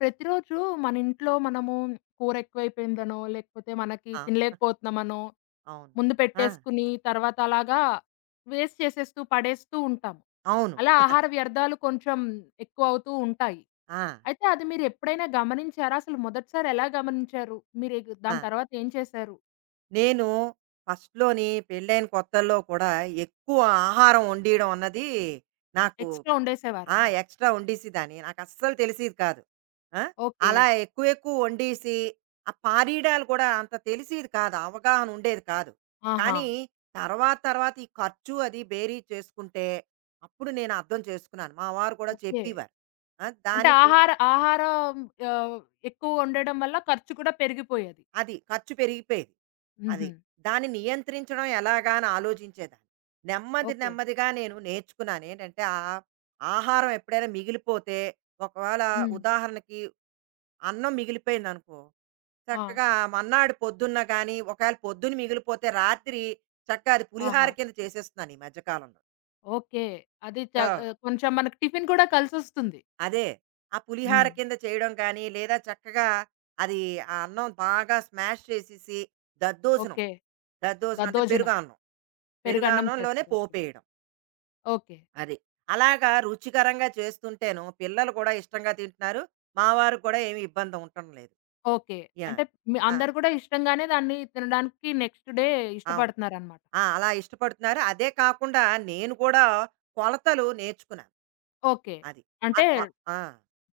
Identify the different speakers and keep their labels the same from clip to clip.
Speaker 1: ప్రతిరోజు మన ఇంట్లో మనము కూర ఎక్కువైపోయిందనో, లేకపోతే మనకి
Speaker 2: ఆ!
Speaker 1: తినలేకపోతున్నామనో,
Speaker 2: అవును.
Speaker 1: ముందు
Speaker 2: ఆ!
Speaker 1: పెట్టేసుకుని తర్వాత అలాగా వేస్ట్ చేసేస్తూ, పడేస్తూ ఉంటాము.
Speaker 2: అవును.
Speaker 1: అలా ఆహార వ్యర్థాలు కొంచెం ఎక్కువవుతూ ఉంటాయి.
Speaker 2: ఆ!
Speaker 1: అయితే అది మీరెప్పుడైనా గమనించారా? అసలు మొదటిసారి ఎలా గమనించారు? మీరు ఎగ్
Speaker 2: ఆ!
Speaker 1: దాని తర్వాత ఏం చేశారు?
Speaker 2: నేను ఫస్ట్‌లోని పెళ్ళైన కొత్తల్లో కూడా ఎక్కువ ఆహారం వండియడం అన్నది నాకు
Speaker 1: ఎక్స్‌ట్రా వండేసేవారా?
Speaker 2: ఎక్స్‌ట్రా వండేసేదాన్ని. నాకస్సలు తెలిసేది కాదు. ఆ!
Speaker 1: ఓకే.
Speaker 2: అలా ఎక్కువ ఎక్కువ వండేసి, ఆ పారీడాలు కూడా అంత తెలిసేది కాదు. అవగాహన ఉండేది కాదు.
Speaker 1: ఆహా!
Speaker 2: కానీ తర్వాత తర్వాత ఈ ఖర్చు అది బేరీ చేసుకుంటే, అప్పుడు నేను అర్థం చేసుకున్నాను. మా వారు కూడా
Speaker 1: ఓకే.
Speaker 2: చెప్పేవారు.
Speaker 1: అంటే
Speaker 2: దానికి
Speaker 1: ఆహారం ఆహ్, ఎక్కువ వండడం వల్ల ఖర్చు కూడా పెరిగిపోయేది.
Speaker 2: అది ఖర్చు పెరిగిపోయేది.
Speaker 1: హుహు.
Speaker 2: అది. దాన్ని నియంత్రించడం ఎలాగా అని ఆలోచించేదాన్ని. నెమ్మది
Speaker 1: ఓకే.
Speaker 2: నెమ్మదిగా నేను నేర్చుకున్నాను. ఏంటంటే ఆహారం ఎప్పుడైనా మిగిలిపోతే ఒకవేళ
Speaker 1: హ్మ్.
Speaker 2: ఉదాహరణకి అన్నం మిగిలిపోయిందనుకో,
Speaker 1: ఆ!
Speaker 2: చక్కగా మర్నాడు పొద్దున్న గానీ, ఒకవేళ పొద్దున మిగిలిపోతే రాత్రి చక్కగా అది పులిహార
Speaker 1: ఆహా!
Speaker 2: కింద చేసేస్తున్నాను ఈ మధ్య కాలంలో.
Speaker 1: ఓకే.
Speaker 2: ఆ!
Speaker 1: కొంచెం మనకి టిఫిన్ కూడా కలిసొస్తుంది.
Speaker 2: అదే. ఆ పులిహార
Speaker 1: హ్మ్.
Speaker 2: కింద చేయడం కానీ, లేదా చక్కగా అది ఆ అన్నం బాగా స్మాష్ చేసేసి దద్దోజనం.
Speaker 1: ఓకే.
Speaker 2: దద్దోజనం అంటే
Speaker 1: దద్దోజనం.
Speaker 2: పెరుగన్నం.
Speaker 1: పెరుగన్నం
Speaker 2: పెరుగన్నంలోనే
Speaker 1: చేస్తారు. ఓకే.
Speaker 2: పోపేయడం.
Speaker 1: ఓకే.
Speaker 2: అది. అలాగా రుచికరంగా చేస్తుంటేను పిల్లలు కూడా ఇష్టంగా తింటున్నారు. మా వారికి కూడా ఏమి ఇబ్బంది ఉండటం లేదు.
Speaker 1: ఓకే.
Speaker 2: యాహ్!
Speaker 1: అంటే మీ
Speaker 2: ఆ!
Speaker 1: అందరూ కూడా ఇష్టంగానే దాన్ని తినడానికి నెక్స్ట్ డే
Speaker 2: అవును.
Speaker 1: ఇష్టపడుతున్నారనమాట.
Speaker 2: ఆ! అలా ఇష్టపడుతున్నారు. అదే కాకుండా నేను కూడా కొలతలు నేర్చుకున్నాను.
Speaker 1: ఓకే.
Speaker 2: అది. ఆ
Speaker 1: అంటే
Speaker 2: కొ ఆ!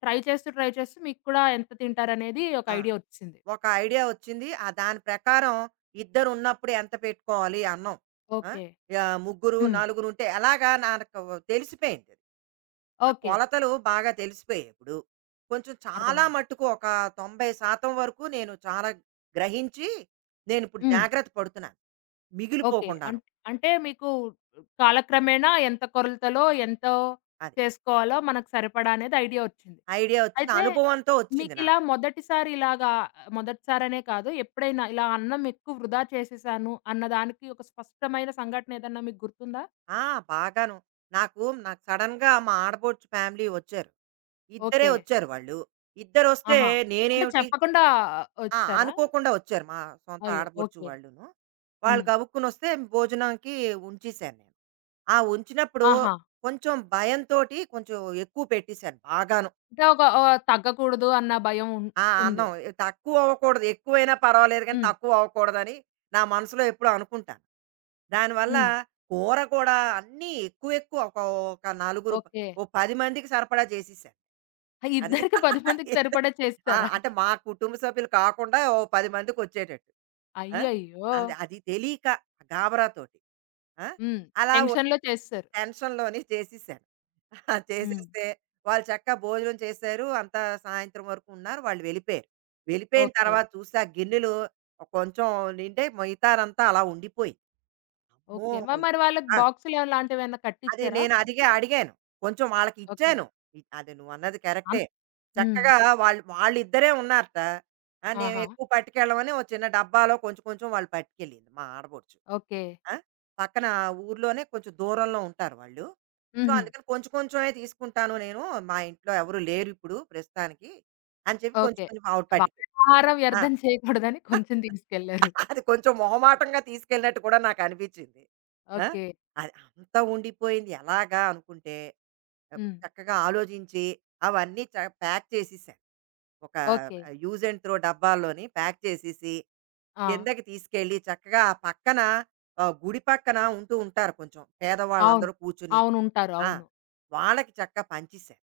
Speaker 1: ట్రై చేస్తూ, ట్రై చేస్తూ మీకు కూడా ఎంత తింటారనేది ఒక
Speaker 2: ఆ!
Speaker 1: ఐడియా ఒచ్చేసింది.
Speaker 2: ఒక ఐడియా వచ్చింది. ఆ దాని ప్రకారం ఇద్దరు ఉన్నప్పుడు ఎంత పెట్టుకోవాలి అన్నం. ఆ!
Speaker 1: ఓకే.
Speaker 2: యాహ్, ముగ్గురు,
Speaker 1: హ్మ్.
Speaker 2: నలుగురు ఉంటే ఎలాగా నాకు తెలిసిపోయింది. అది ఆ
Speaker 1: ఓకే.
Speaker 2: కొలతలు బాగా తెలిసిపోయాయి ఇప్పుడు. కొంచెం చాలా
Speaker 1: అర్థమైంది.
Speaker 2: మట్టుకు ఒక 90% వరకు నేను చాలా గ్రహించి, నేనిప్పుడు
Speaker 1: హ్మ్.
Speaker 2: జాగ్రత్త పడుతున్నాను.
Speaker 1: ఓకే.
Speaker 2: మిగిలిపోకుండాను.
Speaker 1: అంటే మీకు కాలక్రమేణా ఎంత కొలతలో, ఎంతో
Speaker 2: అది.
Speaker 1: చేసుకోవాలో మనకు సరిపడా అనేది ఐడియా ఒచ్చింది.
Speaker 2: ఐడియా వచ్చింది.
Speaker 1: అయితే
Speaker 2: అనుభవంతో వచ్చింది
Speaker 1: మీకిలా
Speaker 2: నాకది.
Speaker 1: మొదటిసారి ఇలాగా మొదటిసారనే కాదు, ఎప్పుడైనా ఇలా అన్నం ఎక్కువ వృధా చేసేసాను అన్న దానికి ఒక స్పష్టమైన సంఘటన ఏదన్నా మీకు గుర్తుందా?
Speaker 2: ఆ! బాగాను. నాకు నాకు సడెన్‌గా మా ఆడపడుచు ఫ్యామిలీ వచ్చారు. ఇద్దరే
Speaker 1: ఓకే.
Speaker 2: వచ్చారు వాళ్ళు. ఇద్దరొస్తే
Speaker 1: ఆహా! అంటే
Speaker 2: నేనేమిటి.
Speaker 1: చెప్పకుండా
Speaker 2: ఆ!
Speaker 1: వచ్చారా?
Speaker 2: అనుకోకుండా వచ్చారు మా సొంత
Speaker 1: అయ్యో!
Speaker 2: ఆడపడుచు
Speaker 1: ఓకే.
Speaker 2: వాళ్ళును. వాళ్ళు
Speaker 1: హ్మ్.
Speaker 2: గబుక్కున వస్తే భోజనానికి ఉంచేశాను నేను. ఆ ఉంచినప్పుడు
Speaker 1: ఆహా!
Speaker 2: కొంచెం భయంతోటి కొంచెం ఎక్కువ పెట్టేశాను బాగాను.
Speaker 1: అంటే ఒక తగ్గకూడదు అన్న భయం ఉన్
Speaker 2: ఆ!
Speaker 1: ఉంది.
Speaker 2: అన్నం ఏ తక్కువ అవ్వకూడదు. ఎక్కువైనా పర్వాలేదు కానీ
Speaker 1: హ్మ్.
Speaker 2: తక్కువ అవ్వకూడదని నా మనసులో ఎప్పుడూ అనుకుంటాను. దానివల్ల
Speaker 1: హ్మ్.
Speaker 2: కూర కూడా అన్నీ ఎక్కువ ఎక్కువ ఒక ఒక నలుగురు ప-
Speaker 1: ఓకే.
Speaker 2: ఓ 10 మందికి సరిపడా చేసేసాను. అది.
Speaker 1: ఇద్దరికి 10 మందికి సరిపడా
Speaker 2: ఆ!
Speaker 1: చేసేసారా?
Speaker 2: అంటే మా కుటుంబ సభ్యులు కాకుండా ఓ 10 మందికొచ్చేటట్టు. ఆ!
Speaker 1: అయ్యయ్యో!
Speaker 2: అది తెలియక గాబరాతోటి. ఆ!
Speaker 1: హ్మ్.
Speaker 2: అలా
Speaker 1: టెన్షన్‌లో చేసేసారు.
Speaker 2: టెన్షన్‌లోని చేసేసాను. ఆ,
Speaker 1: హ్మ్.
Speaker 2: చేసేస్తే వాళ్ళు చక్కగా భోజనం చేశారు. అంతా సాయంత్రం వరకు ఉన్నారు. వాళ్ళు వెళ్ళిపోయారు. వెళ్ళిపోయిన
Speaker 1: ఓకే.
Speaker 2: తర్వాత చూస్తే ఆ గిన్నెలు కొంచెం నిండాయి. మిగతాదంతా అలా ఉండిపోయింది. అమ్మో!
Speaker 1: ఓకే. మరి వాళ్ళకి
Speaker 2: ఆ!
Speaker 1: బాక్సులు అలాంటివేమన్నా
Speaker 2: అది
Speaker 1: కట్టిచ్చారా
Speaker 2: నేను
Speaker 1: ఫుడ్డు?
Speaker 2: అడిగాను. కొంచెం
Speaker 1: ఓకే.
Speaker 2: వాళ్ళకిచ్చాను. అది నువ్వన్నది
Speaker 1: అన్
Speaker 2: కరెక్టే.
Speaker 1: హ్మ్.
Speaker 2: చక్కగా వాళ్ళు వాళ్ళిద్దరే ఉన్నారట. ఆ!
Speaker 1: ఆహా!
Speaker 2: మేమెక్కువ పట్టుకెళ్ళమని ఓ చిన్న డబ్బాలో కొంచెం కొంచెం వాళ్ళు పట్టుకెళ్ళింది మా ఆడపడుచు.
Speaker 1: ఓకే.
Speaker 2: ఆ! పక్కన ఊర్లోనే కొంచెం దూరంలో ఉంటారు వాళ్ళు. సో,
Speaker 1: హుహు.
Speaker 2: అందుకని కొంచెం కొంచెమే తీసుకుంటాను నేను. మా ఇంట్లో ఎవరు లేరిప్పుడు ప్రస్తుతానికి అని చెప్పి కొంచెం
Speaker 1: ఓకే.
Speaker 2: కొంచెం ఆవిడ
Speaker 1: వాళ్ళ
Speaker 2: పట్టుకెళ్ళింది.
Speaker 1: ఆహారం
Speaker 2: ఆ!
Speaker 1: వ్యర్థం చేయకూడదని కొంచెం తీసుకెళ్లారు.
Speaker 2: అది కొంచెం మొహమాటంగా తీసుకెళ్ళినట్టు కూడా నాకనిపిచ్చింది. ఆ!
Speaker 1: ఓకే.
Speaker 2: అది అంతా ఉండిపోయింది ఎలాగా అనుకుంటే, అప్పుడు
Speaker 1: హ్మ్.
Speaker 2: చక్కగా ఆలోచించి అవన్నీ ప్యాక్ చేసేసాను. ఒక
Speaker 1: ఓకే.
Speaker 2: యూజ్ అండ్ త్రో డబ్బాల్లోని ప్యాక్ చేసేసి,
Speaker 1: ఆ!
Speaker 2: కిందకి తీసుకెళ్ళి చక్కగా ఆ పక్కన గుడి పక్కన ఉంటూ ఉంటారు కొంచెం
Speaker 1: అవును.
Speaker 2: పేదవాళ్ళందరూ కూర్చుని.
Speaker 1: అవును. ఉంటారు.
Speaker 2: ఆ!
Speaker 1: అవును.
Speaker 2: వాళ్ళకి చక్కగా పంచేసాను.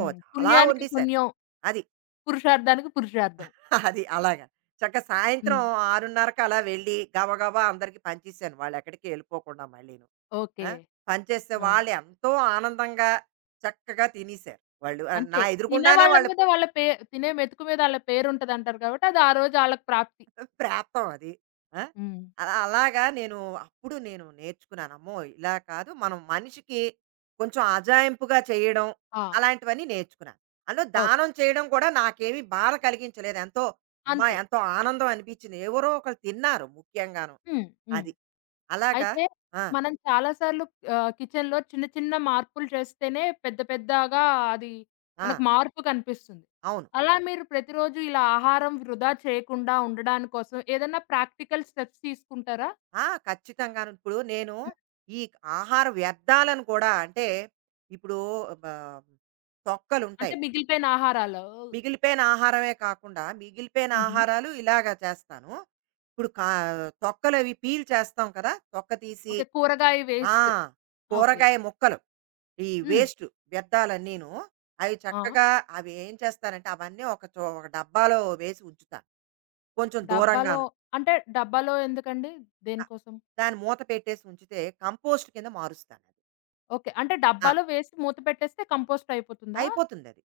Speaker 2: ఓహ్! చాలా
Speaker 1: పుణ్యానికి
Speaker 2: వండేశాను.
Speaker 1: పుణ్యం,
Speaker 2: అది.
Speaker 1: పురుషార్థానికి పురుషార్థం.
Speaker 2: అది అలాగా. చక్కగా సాయంత్రం
Speaker 1: హ్మ్.
Speaker 2: 6:30కి అలా వెళ్ళి గబగబా అందరికి పంచేశాను. వాళ్ళెక్కడికి ఎళ్ళిపోకుండా మళ్ళీను. ఆ!
Speaker 1: ఓకే.
Speaker 2: పంచేస్తే
Speaker 1: ఆ!
Speaker 2: వాళ్ళెంతో ఆనందంగా చక్కగా తినేశారు వాళ్ళు. నా
Speaker 1: అంతే. తినే
Speaker 2: ఎదురుగుండానే
Speaker 1: వాళ్ళ
Speaker 2: వాళ్ళు
Speaker 1: మీద వాళ్ళ పే తినే మెతుకు మీద ఆళ్ళ పేరుంటదంటారు కాబట్టి అది ఆ రోజు ఆళ్ళకి ప్రాప్తి.
Speaker 2: ప్రాప్తం అది. ఆ!
Speaker 1: హ్మ్.
Speaker 2: అలా అలాగా నేను అప్పుడు నేను నేర్చుకున్నాను. అమ్మో! ఇలా కాదు మనం మనిషికి కొంచెం అజాయింపుగా చేయడం
Speaker 1: ఆ!
Speaker 2: అలాంటివన్నీ నేర్చుకున్నాను. అందులో
Speaker 1: ఓకే.
Speaker 2: దానం చేయడం కూడా నాకేమీ బాధ కలిగించలేదు. ఎంతో అమ్మా!
Speaker 1: అంతే.
Speaker 2: ఎంతో ఆనందం అనిపించింది. ఎవరో ఒకళ్ళు తిన్నారు ముఖ్యంగాను.
Speaker 1: హ్మ్. హ్మ్.
Speaker 2: అది. అలాగా
Speaker 1: అయితే
Speaker 2: ఆ!
Speaker 1: మనం చాలా సార్లు కిచెన్‌లో చిన్న చిన్న మార్పులు చేస్తేనే పెద్ద పెద్దగా అది
Speaker 2: ఆ!
Speaker 1: మనకు మార్పు కనిపిస్తుంది.
Speaker 2: అవును.
Speaker 1: అలా మీరు ప్రతిరోజు ఇలా ఆహారం వృధా చేయకుండా ఉండడాని కోసం ఏదన్నా ప్రాక్టికల్ స్టెప్స్ తీసుకుంటారా?
Speaker 2: ఆ! ఖచ్చితంగాను. ఇప్పుడు నేను
Speaker 1: హ్మ్.
Speaker 2: ఈ ఆహార వ్యర్థాలను కూడా అంటే ఇప్పుడు బ
Speaker 1: అంటే
Speaker 2: తొక్కలుంటాయి.
Speaker 1: మిగిలిపోయిన ఆహారాలు
Speaker 2: మిగిలిపోయిన ఆహారమే కాకుండా మిగిలిపోయిన
Speaker 1: హుహు.
Speaker 2: ఆహారాలు ఇలాగ చేస్తాను. ఇప్పుడు తొక్కలవి పీల్ చేస్తాం కదా! తొక్క తీసి
Speaker 1: ఓకే. కూరగాయ
Speaker 2: ఆ!
Speaker 1: వేస్ట్. ఓకే.
Speaker 2: కూరగాయ ముక్కలు ఈ
Speaker 1: హ్మ్.
Speaker 2: వేస్ట్ వ్యర్థాలన్నీను అవి
Speaker 1: ఆ!
Speaker 2: చక్కగా అవి ఏం చేస్తానంటే అవన్నీ ఒక డబ్బాలో వేసి ఉంచుతాను. కొంచెం
Speaker 1: డబ్బాలో
Speaker 2: దూరంగాను.
Speaker 1: అంటే డబ్బాలో ఎందుకండి?
Speaker 2: దా
Speaker 1: దేనికోసం?
Speaker 2: దాన్ని మూత పెట్టేసి ఉంచితే కంపోస్ట్ కింద మారుస్తాను అది.
Speaker 1: ఓకే. అంటే
Speaker 2: ఆ!
Speaker 1: డబ్బాలో వేస్ట్ మూత పెట్టేస్తే కంపోస్ట్ అయిపోతుందా?
Speaker 2: అయిపోతుంది అది.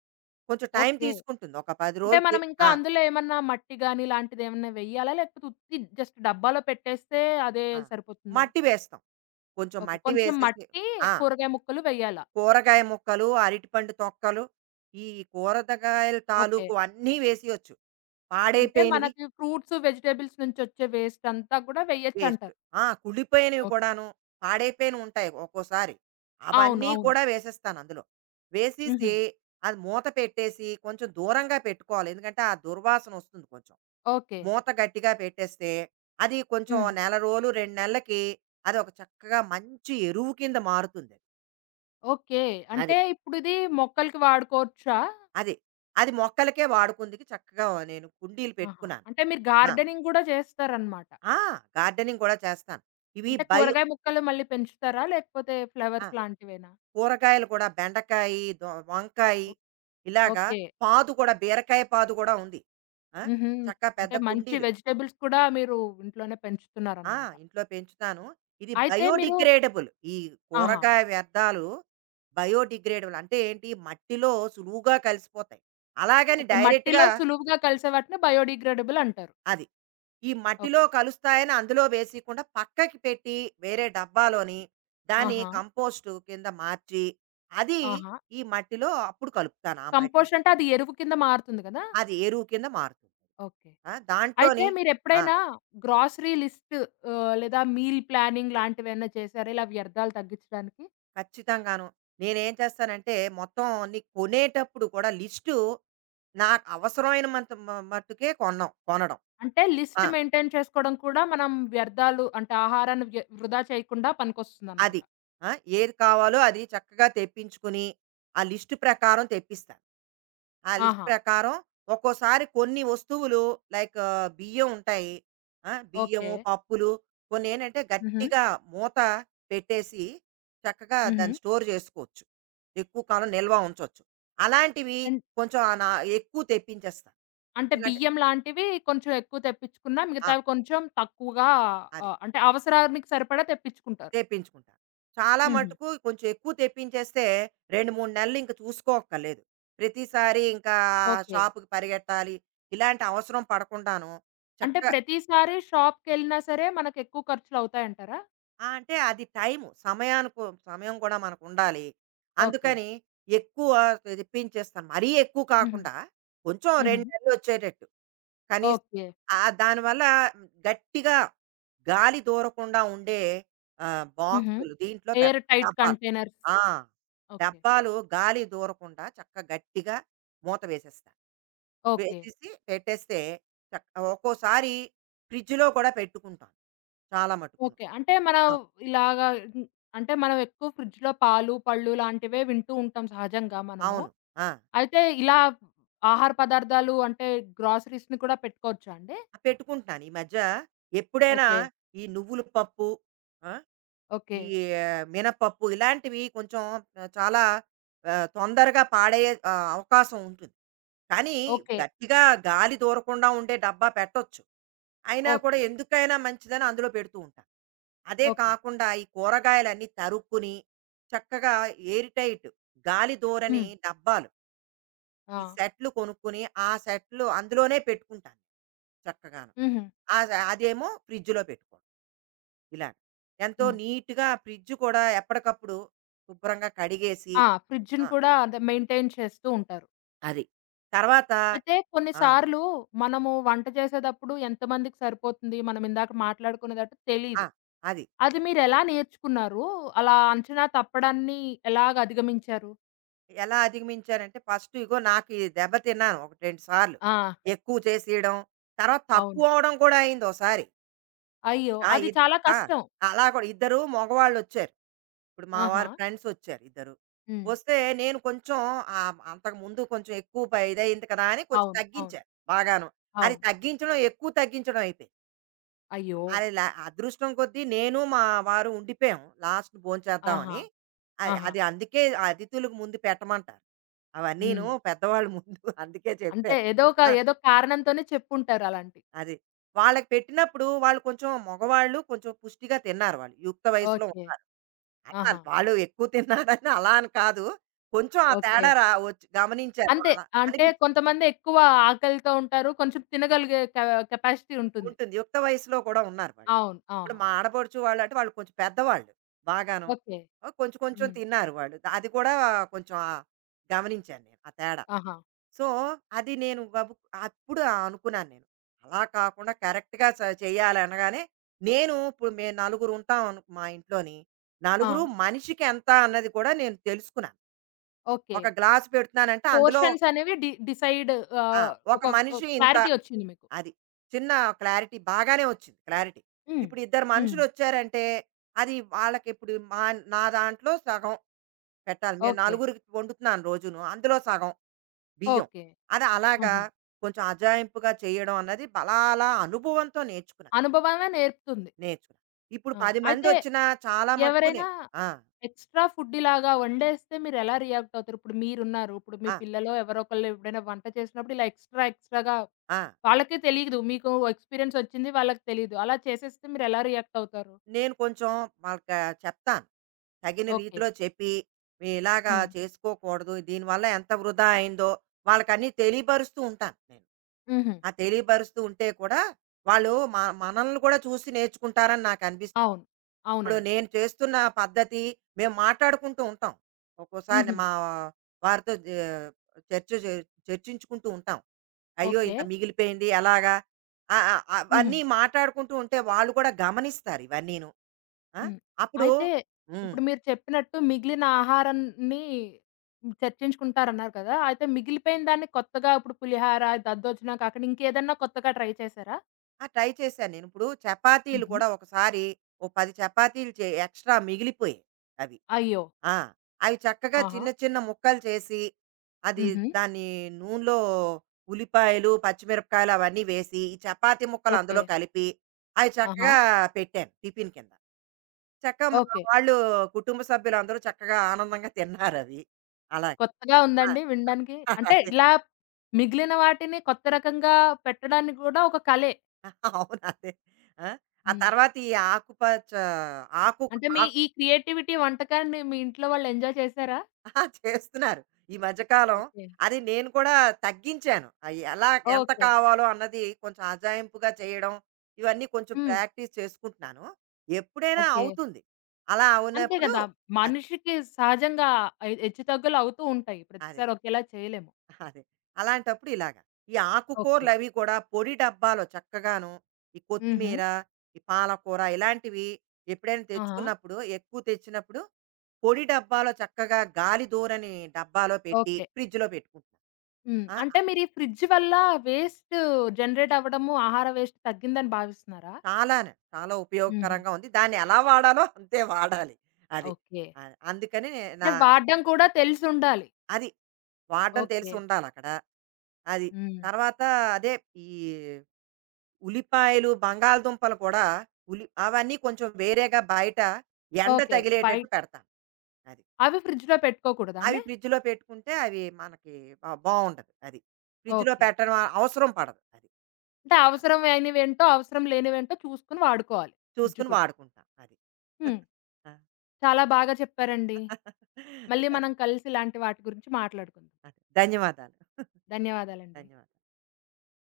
Speaker 2: కొంచెం టైం
Speaker 1: ఓకే.
Speaker 2: తీసుకుంటుంది. ఒక 10
Speaker 1: అంటే
Speaker 2: రోజులు తీ
Speaker 1: మనం ఇంకా
Speaker 2: ఆ!
Speaker 1: అందులో ఏమన్నా మట్టి గాని ఇలాంటిదేమన్నా వెయ్యాలా? లేకపోతే ఉత్తి జస్ట్ డబ్బాలో పెట్టేస్తే అదే
Speaker 2: ఆ!
Speaker 1: సరిపోతుందా?
Speaker 2: మట్టి వేస్తాం. కొంచెం
Speaker 1: ఓకే.
Speaker 2: మట్టి
Speaker 1: కొంచెం
Speaker 2: వేసేసి
Speaker 1: మట్టి,
Speaker 2: ఆ!
Speaker 1: కూరగాయ ముక్కలు వెయ్యాలా?
Speaker 2: కూరగాయ ముక్కలు, అరటిపండు తొక్కలు, ఈ కూరగాయల
Speaker 1: ఓకే.
Speaker 2: తాలూకు అన్నీ వేసేయొచ్చు.
Speaker 1: అంటే
Speaker 2: పాడైపోయినవి
Speaker 1: మనకి ఫ్రూట్స్, వెజిటబుల్స్ నుంచొచ్చే వేస్టంతా కూడా
Speaker 2: వేస్ట్.
Speaker 1: వెయ్యొచ్చంటారు.
Speaker 2: ఆ! కుళ్ళిపోయినవి
Speaker 1: ఓకే.
Speaker 2: కూడాను. పాడైపోయినవి ఉంటాయి ఒక్కోసారి.
Speaker 1: అవును.
Speaker 2: అవన్నీ
Speaker 1: అవును.
Speaker 2: కూడా వేసేస్తాను అందులో.
Speaker 1: హుహు.
Speaker 2: వేసేసి అది మూత పెట్టేసి కొంచెం దూరంగా పెట్టుకోవాలి. ఎందుకంటే ఆ దుర్వాసన వస్తుంది కొంచెం.
Speaker 1: ఓకే.
Speaker 2: మూత గట్టిగా పెట్టేస్తే అది కొంచెం
Speaker 1: హ్మ్.
Speaker 2: నెల రోజులు 2 నెలలకి అది ఒక చక్కగా మంచి ఎరువు కింద మారుతుంది.
Speaker 1: ఓకే.
Speaker 2: అది. అది.
Speaker 1: అంటే ఇప్పుడిది మొక్కలకి వాడుకోవచ్చా?
Speaker 2: అది అది మొక్కలకే వాడుకుందుకు చక్కగా నేను కుండీలు
Speaker 1: ఆహా!
Speaker 2: పెట్టుకున్నాను.
Speaker 1: అంటే మీరు
Speaker 2: ఆ!
Speaker 1: గార్డెనింగ్ గూడా చేస్తారనమాట.
Speaker 2: ఆ! గార్డెనింగ్ కూడా చేస్తాను. ఇవి
Speaker 1: అంటే
Speaker 2: బయో
Speaker 1: కూరగాయ ముక్కలు మళ్ళీ పెంచుతారా? లేకపోతే
Speaker 2: ఆ!
Speaker 1: ఫ్లవర్స్ లాంటివేనా?
Speaker 2: కూరగాయలు కూడా బెండకాయి, వంకాయి
Speaker 1: ఓక్
Speaker 2: ఇలాగా
Speaker 1: ఓకే.
Speaker 2: పాదు కూడా బీరకాయ పాదు కూడా ఉంది. ఆ!
Speaker 1: హుహు.
Speaker 2: చక్కగా పెద్ద
Speaker 1: అంటే మంచి
Speaker 2: కుండీలు.
Speaker 1: వెజిటబుల్స్ కూడా మీరు ఇంట్లోనే
Speaker 2: ఆ!
Speaker 1: పెంచుతున్నారనమాట.
Speaker 2: ఇంట్లో పెంచుతాను. ఇది
Speaker 1: అయితే మీరు
Speaker 2: బయోడిగ్రేడబుల్. ఈ
Speaker 1: ఆహా!
Speaker 2: కూరగాయ వ్యర్థాలు బయోడిగ్రేడబుల్ అంటే ఏంటి? మట్టిలో సులువుగా కలిసిపోతాయి. అలాగని
Speaker 1: ఓకే.
Speaker 2: డైరెక్ట్‌గా
Speaker 1: మట్టిలో సులువుగా కలిసే వాటిని బయోడిగ్రేడబుల్ అంటారు.
Speaker 2: అది. ఈ మట్టిలో
Speaker 1: ఓకే.
Speaker 2: కలుస్తాయని అందులో వేసేయకుండా పక్కకి పెట్టి వేరే డబ్బాలోని దాన్ని
Speaker 1: ఆహా!
Speaker 2: కంపోస్టు కింద మార్చి, అది
Speaker 1: ఆహా!
Speaker 2: ఈ మట్టిలో అప్పుడు కలుపుతాను ఆ మట్టిని.
Speaker 1: కంపోస్ట్ అంటే అది ఎరువు కింద మారుతుంది కదా!
Speaker 2: అది ఎరువు కింద మారుతుంది.
Speaker 1: ఓకే.
Speaker 2: ఆ!
Speaker 1: అయితే
Speaker 2: దాంట్లోని ఆ!
Speaker 1: మీరెప్పుడైనా గ్రోసరీ లిస్ట్ లేదా మీల్ ప్లానింగ్ లాంటివేమన్నా చేసారా? ఇలా వ్యర్థాలు తగ్గించడానికి?
Speaker 2: ఖచ్చితంగాను. నేనేం చేస్తానంటే, మొత్తం అన్నీ కొనేటప్పుడు కూడా లిస్టు నాకు అవసరమైన మంత మ మట్టుకే కొనడం కొనడం.
Speaker 1: అంటే
Speaker 2: ఆ!
Speaker 1: లిస్ట్ మెయింటైన్ చేసుకోవడం కూడా మనం వ్యర్థాలు అంటే ఆహారాన్ని వృధా చేయకుండా
Speaker 2: అది.
Speaker 1: పనికొస్తుందనమాట.
Speaker 2: ఆ! ఏది కావాలో అది చక్కగా తెప్పించుకుని, ఆ లిస్ట్ ప్రకారం తెప్పిస్తాను. ఆ లిస్ట్
Speaker 1: ఆహా!
Speaker 2: ప్రకారం ఒక్కోసారి కొన్ని వస్తువులు లైక్ బియ్యం ఉంటాయి. ఆ!
Speaker 1: ఓకే.
Speaker 2: బియ్యము, పప్పులు కొన్నేంటంటే
Speaker 1: హుహు.
Speaker 2: గట్టిగా మూత పెట్టేసి చక్కగా
Speaker 1: హుహు.
Speaker 2: దాన్ని స్టోర్ చేసుకోవచ్చు. ఎక్కువ కాలం నిల్వ ఉంచొచ్చు. అలాంటివి కొంచెం ఆహ్, నా ఎక్కువ తెప్పించేస్తాను.
Speaker 1: అంటే
Speaker 2: ఎందుకంటే
Speaker 1: బియ్యం లాంటివి కొంచెం ఎక్కువ తెప్పించుకున్నా,
Speaker 2: ఆ!
Speaker 1: మిగతావి కొంచెం తక్కువగా
Speaker 2: అది.
Speaker 1: అంటే అవసరానికి సరిపడా తెప్పించుకుంటారు.
Speaker 2: తెప్పించుకుంటాను. చాలా
Speaker 1: హుహు.
Speaker 2: మటుకు కొంచెం ఎక్కువ తెప్పించేస్తే 2, 3 నెలలు ఇంక చూసుకోక్కర్లేదు. ప్రతిసారి ఇంకా
Speaker 1: ఓకే.
Speaker 2: షాపుకి పరిగెట్టాలి, ఇలాంటి అవసరం పడకుండాను
Speaker 1: అంటే
Speaker 2: చక్క
Speaker 1: ప్రతిసారి షాప్‌కెళ్ళినా సరే మనకెక్కువ ఖర్చులవుతాయంటారా?
Speaker 2: ఆ! అంటే అది టైము. సమయం కూడా మనకుండాలి.
Speaker 1: ఓకే.
Speaker 2: అందుకని ఎక్కువ తెప్పించేస్తాను. మరీ ఎక్కువ
Speaker 1: హుహు.
Speaker 2: కాకుండా కొంచెం
Speaker 1: హుహు.
Speaker 2: 2 నెలలు వచ్చేటట్టు. కనీసం
Speaker 1: ఓకే.
Speaker 2: దానివల్ల గట్టిగా గాలి దూరకుండా ఉండే
Speaker 1: హుహు.
Speaker 2: బాక్సులు దీంట్లో పెడతాం.
Speaker 1: ఎయిర్ టైట్
Speaker 2: డబ్బాలు.
Speaker 1: కంటైనర్స్.
Speaker 2: ఆ!
Speaker 1: ఓకే.
Speaker 2: డబ్బాలు గాలి దూరకుండా చక్కగా గట్టిగా మూత వేసేస్తా.
Speaker 1: ఓకే.
Speaker 2: వేసేసి పెట్టేస్తే చక్ ఒక్కోసారి ఫ్రిడ్జ్‌లో కూడా పెట్టుకుంటాను. చాలా మటుకును.
Speaker 1: ఓకే. అంటే మనం
Speaker 2: ఆ!
Speaker 1: ఇలాగా హ్మ్, అంటే మనం ఎక్కువ ఫ్రిడ్జ్‌లో పాలు, పళ్ళు లాంటివే వింటూ ఉంటాం సహజంగా మనము.
Speaker 2: అవును. ఆ!
Speaker 1: అయితే ఇలా ఆహార పదార్థాలు అంటే గ్రోసరీస్‌ని కూడా పెట్టుకోవచ్చా అండి?
Speaker 2: ఆ, పెట్టుకుంటున్నాను. ఈ మధ్య ఎప్పుడైనా
Speaker 1: ఓకే.
Speaker 2: ఈ నువ్వుల పప్పు ఆ!
Speaker 1: ఓకే.
Speaker 2: ఈ మినపప్పు ఇలాంటివి కొంచెం ఆ, చాలా తొందరగా పాడయ్యే అవకాశం ఉంటుంది. కానీ
Speaker 1: ఓకే.
Speaker 2: గట్టిగా గాలి దూరకుండా ఉండే డబ్బా పెట్టొచ్చు. అయినా కూడా
Speaker 1: ఓకే.
Speaker 2: ఎందుకైనా మంచిదని అందులో పెడుతూ ఉంటాను. అదే
Speaker 1: ఓకే.
Speaker 2: కాకుండా ఈ కూరగాయలన్నీ తరుక్కుని చక్కగా ఎయిర్ టైట్ గాలి దూరని
Speaker 1: హ్మ్.
Speaker 2: డబ్బాలు ఈ
Speaker 1: ఆ!
Speaker 2: సెట్‌లు కొనుక్కొని ఆ సెట్‌లు అందులోనే పెట్టుకుంటాను చక్కగాను.
Speaker 1: హుహు.
Speaker 2: అదేమో ఫ్రిడ్జ్‌లో పెట్టుకోవడం. ఇలా. ఎంతో
Speaker 1: హ్మ్.
Speaker 2: నీట్‌గా ఫ్రిడ్జ్ కూడా ఎప్పటికప్పుడు శుభ్రంగా కడిగేసి
Speaker 1: ఆ!
Speaker 2: ఆ!
Speaker 1: ఫ్రిడ్జ్‌ని కూడా అదే మెయింటైన్ చేస్తూ ఉంటారు.
Speaker 2: అది. తర్వాత
Speaker 1: అయితే
Speaker 2: ఆ!
Speaker 1: కొన్నిసార్లు మనము వంట చేసేటప్పుడు ఎంతమందికి సరిపోతుంది, మనం ఇందాక మాట్లాడుకునేటట్టు
Speaker 2: ఆ!
Speaker 1: తెలీదు.
Speaker 2: అది.
Speaker 1: అది మీరెలా నేర్చుకున్నారు? అలా అంచనా తప్పడాన్ని ఎలాగ అధిగమించారు?
Speaker 2: ఎలా అధిగమించానంటే ఫస్ట్ ఇగో నాకు ఈ దెబ్బ తిన్నాను ఒకటి, 2 సార్లు.
Speaker 1: ఆ!
Speaker 2: ఎక్కువ చేసేయడం, తర్వాత
Speaker 1: అవును.
Speaker 2: తక్కువ అవ్వడం కూడా అయింది ఓసారి.
Speaker 1: అయ్యో!
Speaker 2: ఆ!
Speaker 1: అది
Speaker 2: ఇద్
Speaker 1: చాలా
Speaker 2: ఆ!
Speaker 1: కష్టం.
Speaker 2: అలా కూడా ఇద్దరు మగవాళ్ళొచ్చారు. ఇప్పుడు మా
Speaker 1: ఆహా!
Speaker 2: వారి ఫ్రెండ్సొచ్చారు ఇద్దరు.
Speaker 1: హ్మ్.
Speaker 2: వస్తే నేను కొంచెం అంతకుముందు కొంచెం ఎక్కువ ఇదయింది కదా! అని కొంచెం
Speaker 1: అవును. అవును.
Speaker 2: తగ్గించా బాగాను. అది
Speaker 1: అవును.
Speaker 2: తగ్గించడం ఎక్కువ తగ్గించడం అయిపోయింది.
Speaker 1: అయ్యో!
Speaker 2: అది లా అదృష్టం కొద్దీ నేను, మా వారు ఉండిపోయాం. లాస్ట్
Speaker 1: ఆహా!
Speaker 2: భోంచేద్దామని. అది
Speaker 1: ఆహా!
Speaker 2: అది అందుకే అతిథులకు ముందు పెట్టమంటారు. అవన్నీను
Speaker 1: హ్మ్.
Speaker 2: పెద్దవాళ్ళు ముందు అందుకే
Speaker 1: అంతే.
Speaker 2: చెప్పారు.
Speaker 1: ఏదో ఒక
Speaker 2: ఆ!
Speaker 1: ఏదో కారణంతోనే చెప్పుంటారు అలాంటియి.
Speaker 2: అది. వాళ్ళకి పెట్టినప్పుడు వాళ్ళు కొంచెం మగవాళ్ళు కొంచెం పుష్టిగా తిన్నారు వాళ్ళు. యుక్త వయసులో
Speaker 1: ఓకే.
Speaker 2: ఉన్నారు. అలా
Speaker 1: ఆహా!
Speaker 2: వాళ్ళు ఎక్కువ తిన్నారని అలా అని కాదు. కొంచెం ఆ
Speaker 1: ఓకే.
Speaker 2: తేడా వచ్చి గమనించారు
Speaker 1: అంతే.
Speaker 2: అలా
Speaker 1: అంటే
Speaker 2: అనిపించి
Speaker 1: కొంతమంది ఎక్కువ ఆకలితో ఉంటారు. కొంచెం తినగలిగే కెపాసిటీ ఉంటుంది.
Speaker 2: ఉంటుంది. యుక్త వయసులో కూడా ఉన్నారు వాళ్ళు.
Speaker 1: అవును.
Speaker 2: ఇప్పుడు
Speaker 1: ఆహా!
Speaker 2: మా ఆడపడుచు వాళ్ళంటే వాళ్ళు కొంచెం పెద్దవాళ్ళు బాగాను.
Speaker 1: ఓకే.
Speaker 2: ఆ! కొంచెం కొంచెం
Speaker 1: హ్మ్.
Speaker 2: తిన్నారు వాళ్ళు. అది కూడా కొంచెం గమనించాను నేను ఆ తేడా.
Speaker 1: ఆహా!
Speaker 2: సో, అది నేను గబుక్ అప్పుడు అనుకున్నాను నేను. అలా కాకుండా కరెక్ట్‌గా చేయాలనగానే నేను ఇప్పుడు మేము నలుగురు ఉంటాం అను మా ఇంట్లోని. నలుగురు
Speaker 1: ఆ!
Speaker 2: మనిషికి ఎంత అన్నది కూడా నేను తెలుసుకున్నాను.
Speaker 1: ఓకే.
Speaker 2: ఒక గ్లాస్ పెడుతున్నానంటే అందులో
Speaker 1: పోర్షన్స్ అనేవి డిసైడ్
Speaker 2: ఆ!
Speaker 1: ఆహ్,
Speaker 2: ఒక
Speaker 1: ఒక ఒక
Speaker 2: మనిషి ఇంత
Speaker 1: క్లారిటీ వచ్చింది మీకు.
Speaker 2: అది. చిన్న క్లారిటీ బాగానే వచ్చింది క్లారిటీ.
Speaker 1: హ్మ్.
Speaker 2: ఇప్పుడు ఇద్దరు
Speaker 1: హ్మ్.
Speaker 2: మనుషులొచ్చారంటే, అది వాళ్ళకిప్పుడు నా దాంట్లో సగం పెట్టాలి. నేను
Speaker 1: ఓకే.
Speaker 2: నలుగురికి వండుతున్నాను రోజును. అందులో సగం బియ్యం.
Speaker 1: ఓకే.
Speaker 2: అది అలాగా
Speaker 1: హుహు.
Speaker 2: కొంచెం అజాయింపుగా చేయడం అన్నది అలా అలా అనుభవంతో నేర్చుకున్నాను.
Speaker 1: అనుభవమే నేర్పుతుంది.
Speaker 2: నేర్చుకున్నాను. ఇప్పుడు
Speaker 1: ఆ!
Speaker 2: 10
Speaker 1: అయితే
Speaker 2: మందొచ్చినా చాలా మటుకు
Speaker 1: ఎవరైనా
Speaker 2: నేను ఆ!
Speaker 1: ఎక్స్‌ట్రా ఫుడ్ ఇలాగా వండేస్తే మీరెలా రియాక్ట్ అవుతారు? ఇప్పుడు మీరున్నారు. ఇప్పుడు మీ
Speaker 2: ఆ!
Speaker 1: పిల్లలో ఎవరో ఒకళ్ళు ఎప్పుడైనా వంట చేసినప్పుడు ఇలా ఎక్స్‌ట్రా ఎక్స్‌ట్రాగా
Speaker 2: ఆ!
Speaker 1: వాళ్ళకే తెలీదు. మీకు ఎక్స్‌పీరియన్స్ వచ్చింది. వాళ్ళకి తెలీదు. అలా చేసేస్తే మీరెలా రియాక్ట్ అవుతారు?
Speaker 2: నేను కొంచెం వాళ్ళకి చెప్తాను. తగిన
Speaker 1: ఓకే.
Speaker 2: రీతిలో చెప్పి, "మీ ఇలాగా
Speaker 1: హ్మ్.
Speaker 2: చేసుకోకూడదు. దీనివల్ల ఎంత వృధా అయిందో వాళ్ళకన్నీ తెలియపరుస్తూ ఉంటాను నేను.
Speaker 1: హుహు.
Speaker 2: ఆ తెలియపరుస్తూ ఉంటే కూడా వాళ్ళు మనల్ని కూడా చూసి నేర్చుకుంటారని నాకనిపిస్తుంది.
Speaker 1: అవును.
Speaker 2: ఇప్పుడు
Speaker 1: అవునండి.
Speaker 2: నేను చేస్తున్న పద్ధతి మేము మాట్లాడుకుంటూ ఉంటాం. ఒక్కోసారి
Speaker 1: హుహు.
Speaker 2: మా వారితో జ చర్చ చే చర్చించుకుంటూ ఉంటాం. అయ్యో!
Speaker 1: ఓకే.
Speaker 2: ఇంత మిగిలిపోయింది ఎలాగా? ఆహ్, ఆహ్,
Speaker 1: హుహు.
Speaker 2: అవన్నీ మాట్లాడుకుంటూ ఉంటే వాళ్ళు కూడా గమనిస్తారు ఇవన్నీను. ఆ!
Speaker 1: హ్మ్.
Speaker 2: అప్పుడు
Speaker 1: అయితే
Speaker 2: హ్మ్.
Speaker 1: ఇప్పుడు మీరు చెప్పినట్టు మిగిలిన ఆహారాన్ని చర్చించుకుంటారన్నారు కదా! అయితే మిగిలిపోయిన దాన్ని కొత్తగా ఇప్పుడు పులిహార, దద్దోజనం కాకుండా ఇంకేదన్నా కొత్తగా ట్రై చేశారా?
Speaker 2: ఆ! ట్రై చేశాను నేను. ఇప్పుడు చపాతీలు
Speaker 1: హుహు.
Speaker 2: కూడా ఒకసారి ఓ 10 చపాతీలు చే ఎక్స్‌ట్రా మిగిలిపోయాయి అవి.
Speaker 1: అయ్యో!
Speaker 2: ఆ! అవి చక్కగా
Speaker 1: ఆహా!
Speaker 2: చిన్న చిన్న ముక్కలు చేసి, అది
Speaker 1: హుహు.
Speaker 2: దాన్ని నూనెలో ఉల్లిపాయలు, పచ్చిమిరపకాయలు అవన్నీ వేసి, ఈ చపాతీ ముక్కలు
Speaker 1: ఓకే.
Speaker 2: అందులో కలిపి, అవి
Speaker 1: ఆహా!
Speaker 2: చక్కగా పెట్టాను టిఫిన్ కింద. చక్కగా మా
Speaker 1: ఓకే.
Speaker 2: వాళ్ళు కుటుంబ సభ్యులందరూ చక్కగా ఆనందంగా తిన్నారవి. అలా.
Speaker 1: కొత్తగా ఉందండి వినడానికి.
Speaker 2: ఆ!
Speaker 1: అంటే
Speaker 2: అదే.
Speaker 1: ఇలా మిగిలిన వాటిని కొత్త రకంగా పెట్టడానికి గూడా ఒక కలే.
Speaker 2: అవును. అదే. ఆ! ఆ
Speaker 1: హ్మ్.
Speaker 2: తర్వాత ఈ ఆకుపచ్చ ఆకు
Speaker 1: అంటే మీ
Speaker 2: ఆకు
Speaker 1: ఈ క్రియేటివిటీ వంటకాన్ని మీ ఇంట్లో వాళ్ళు ఎంజాయ్ చేసారా?
Speaker 2: ఆహా! చేస్తున్నారు. ఈ మధ్య కాలం
Speaker 1: ఓకే.
Speaker 2: అది నేను కూడా తగ్గించాను. ఆహ్, ఎలా ఎంత
Speaker 1: ఓకే.
Speaker 2: కావాలో అన్నది కొంచెం అజాయింపుగా చేయడం, ఇవన్నీ కొంచెం
Speaker 1: హ్మ్.
Speaker 2: ప్రాక్టీస్ చేసుకుంటున్నాను. ఎప్పుడైనా
Speaker 1: ఓకే.
Speaker 2: అవుతుంది. అలా
Speaker 1: అంతే
Speaker 2: అవునప్పుడు
Speaker 1: గదా!
Speaker 2: అది.
Speaker 1: మనిషికి సహజంగా హెచ్చుతగ్గులు అవుతూ ఉంటాయి.
Speaker 2: అది.
Speaker 1: ప్రతిసారి ఒకేలా చేయలేము.
Speaker 2: అదే. అలాంటప్పుడు ఇలాగ. ఈ
Speaker 1: ఓకే.
Speaker 2: ఆకుకూరలవి కూడా పొడి డబ్బాలో చక్కగాను ఈ
Speaker 1: హుహు.
Speaker 2: కొత్తిమీర, ఈ పాలకూర ఇలాంటివి ఎప్పుడైనా
Speaker 1: ఆహా!
Speaker 2: తెచ్చుకున్నప్పుడు, ఎక్కువ తెచ్చినప్పుడు పొడి డబ్బాలో చక్కగా గాలి దూరని డబ్బాలో పెట్టి
Speaker 1: ఓకే.
Speaker 2: ఫ్రిడ్జ్‌లో పెట్టుకుంటున్నాను.
Speaker 1: హ్మ్.
Speaker 2: ఆ!
Speaker 1: అంటే మీరు ఈ ఫ్రిడ్జ్ వల్ల వేస్ట్ జనరేట్ అవ్వడము, ఆహార వేస్ట్ తగ్గిందని భావిస్తున్నారా?
Speaker 2: చాలానే. చాలా
Speaker 1: హుహు.
Speaker 2: ఉపయోగకరంగా ఉంది. దాన్ని ఎలా వాడాలో అంతే వాడాలి. అది.
Speaker 1: ఓకే.
Speaker 2: అందుకని నా
Speaker 1: అంటే వాడడం కూడా తెలిసుండాలి.
Speaker 2: అది. వాడడం
Speaker 1: ఓకే.
Speaker 2: తెలిసుండాలక్కడ. అది.
Speaker 1: హ్మ్.
Speaker 2: తర్వాత అదే ఈ ఉల్లిపాయలు, బంగాళదుంపలు కూడా అవన్నీ కొంచెం వేరేగా బయట ఎండ
Speaker 1: ఓకే. బై
Speaker 2: తగిలేటట్టు పెడతాను. అది.
Speaker 1: అవి ఫ్రిడ్జ్‌లో
Speaker 2: అవి
Speaker 1: పెట్టుకోకూడదండి?
Speaker 2: ఫ్రిడ్జ్‌లో పెట్టుకుంటే అవి మనకి బావుండదు. అది. ఫ్రిడ్జ్‌లో
Speaker 1: ఓకే.
Speaker 2: పెట్టడం అవసరం పడదు. అది.
Speaker 1: అంటే అవసరమైనవేంటో, అవసరం లేనివేంటో చూసుకొని వాడుకోవాలి ఫ్రిడ్జ్
Speaker 2: చూసుకొని
Speaker 1: కూడా.
Speaker 2: వాడుకుంటాం. అది.
Speaker 1: హ్మ్.
Speaker 2: ఆ!
Speaker 1: చాలా బాగా చెప్పారండి. మళ్ళీ
Speaker 2: అదే.
Speaker 1: మనం కలిసి ఇలాంటి వాటి గురించి మాట్లాడుకుందాం.
Speaker 2: ధన్యవాదాలు.
Speaker 1: ధన్యవాదాలండి.
Speaker 2: ధన్యవాదాలు.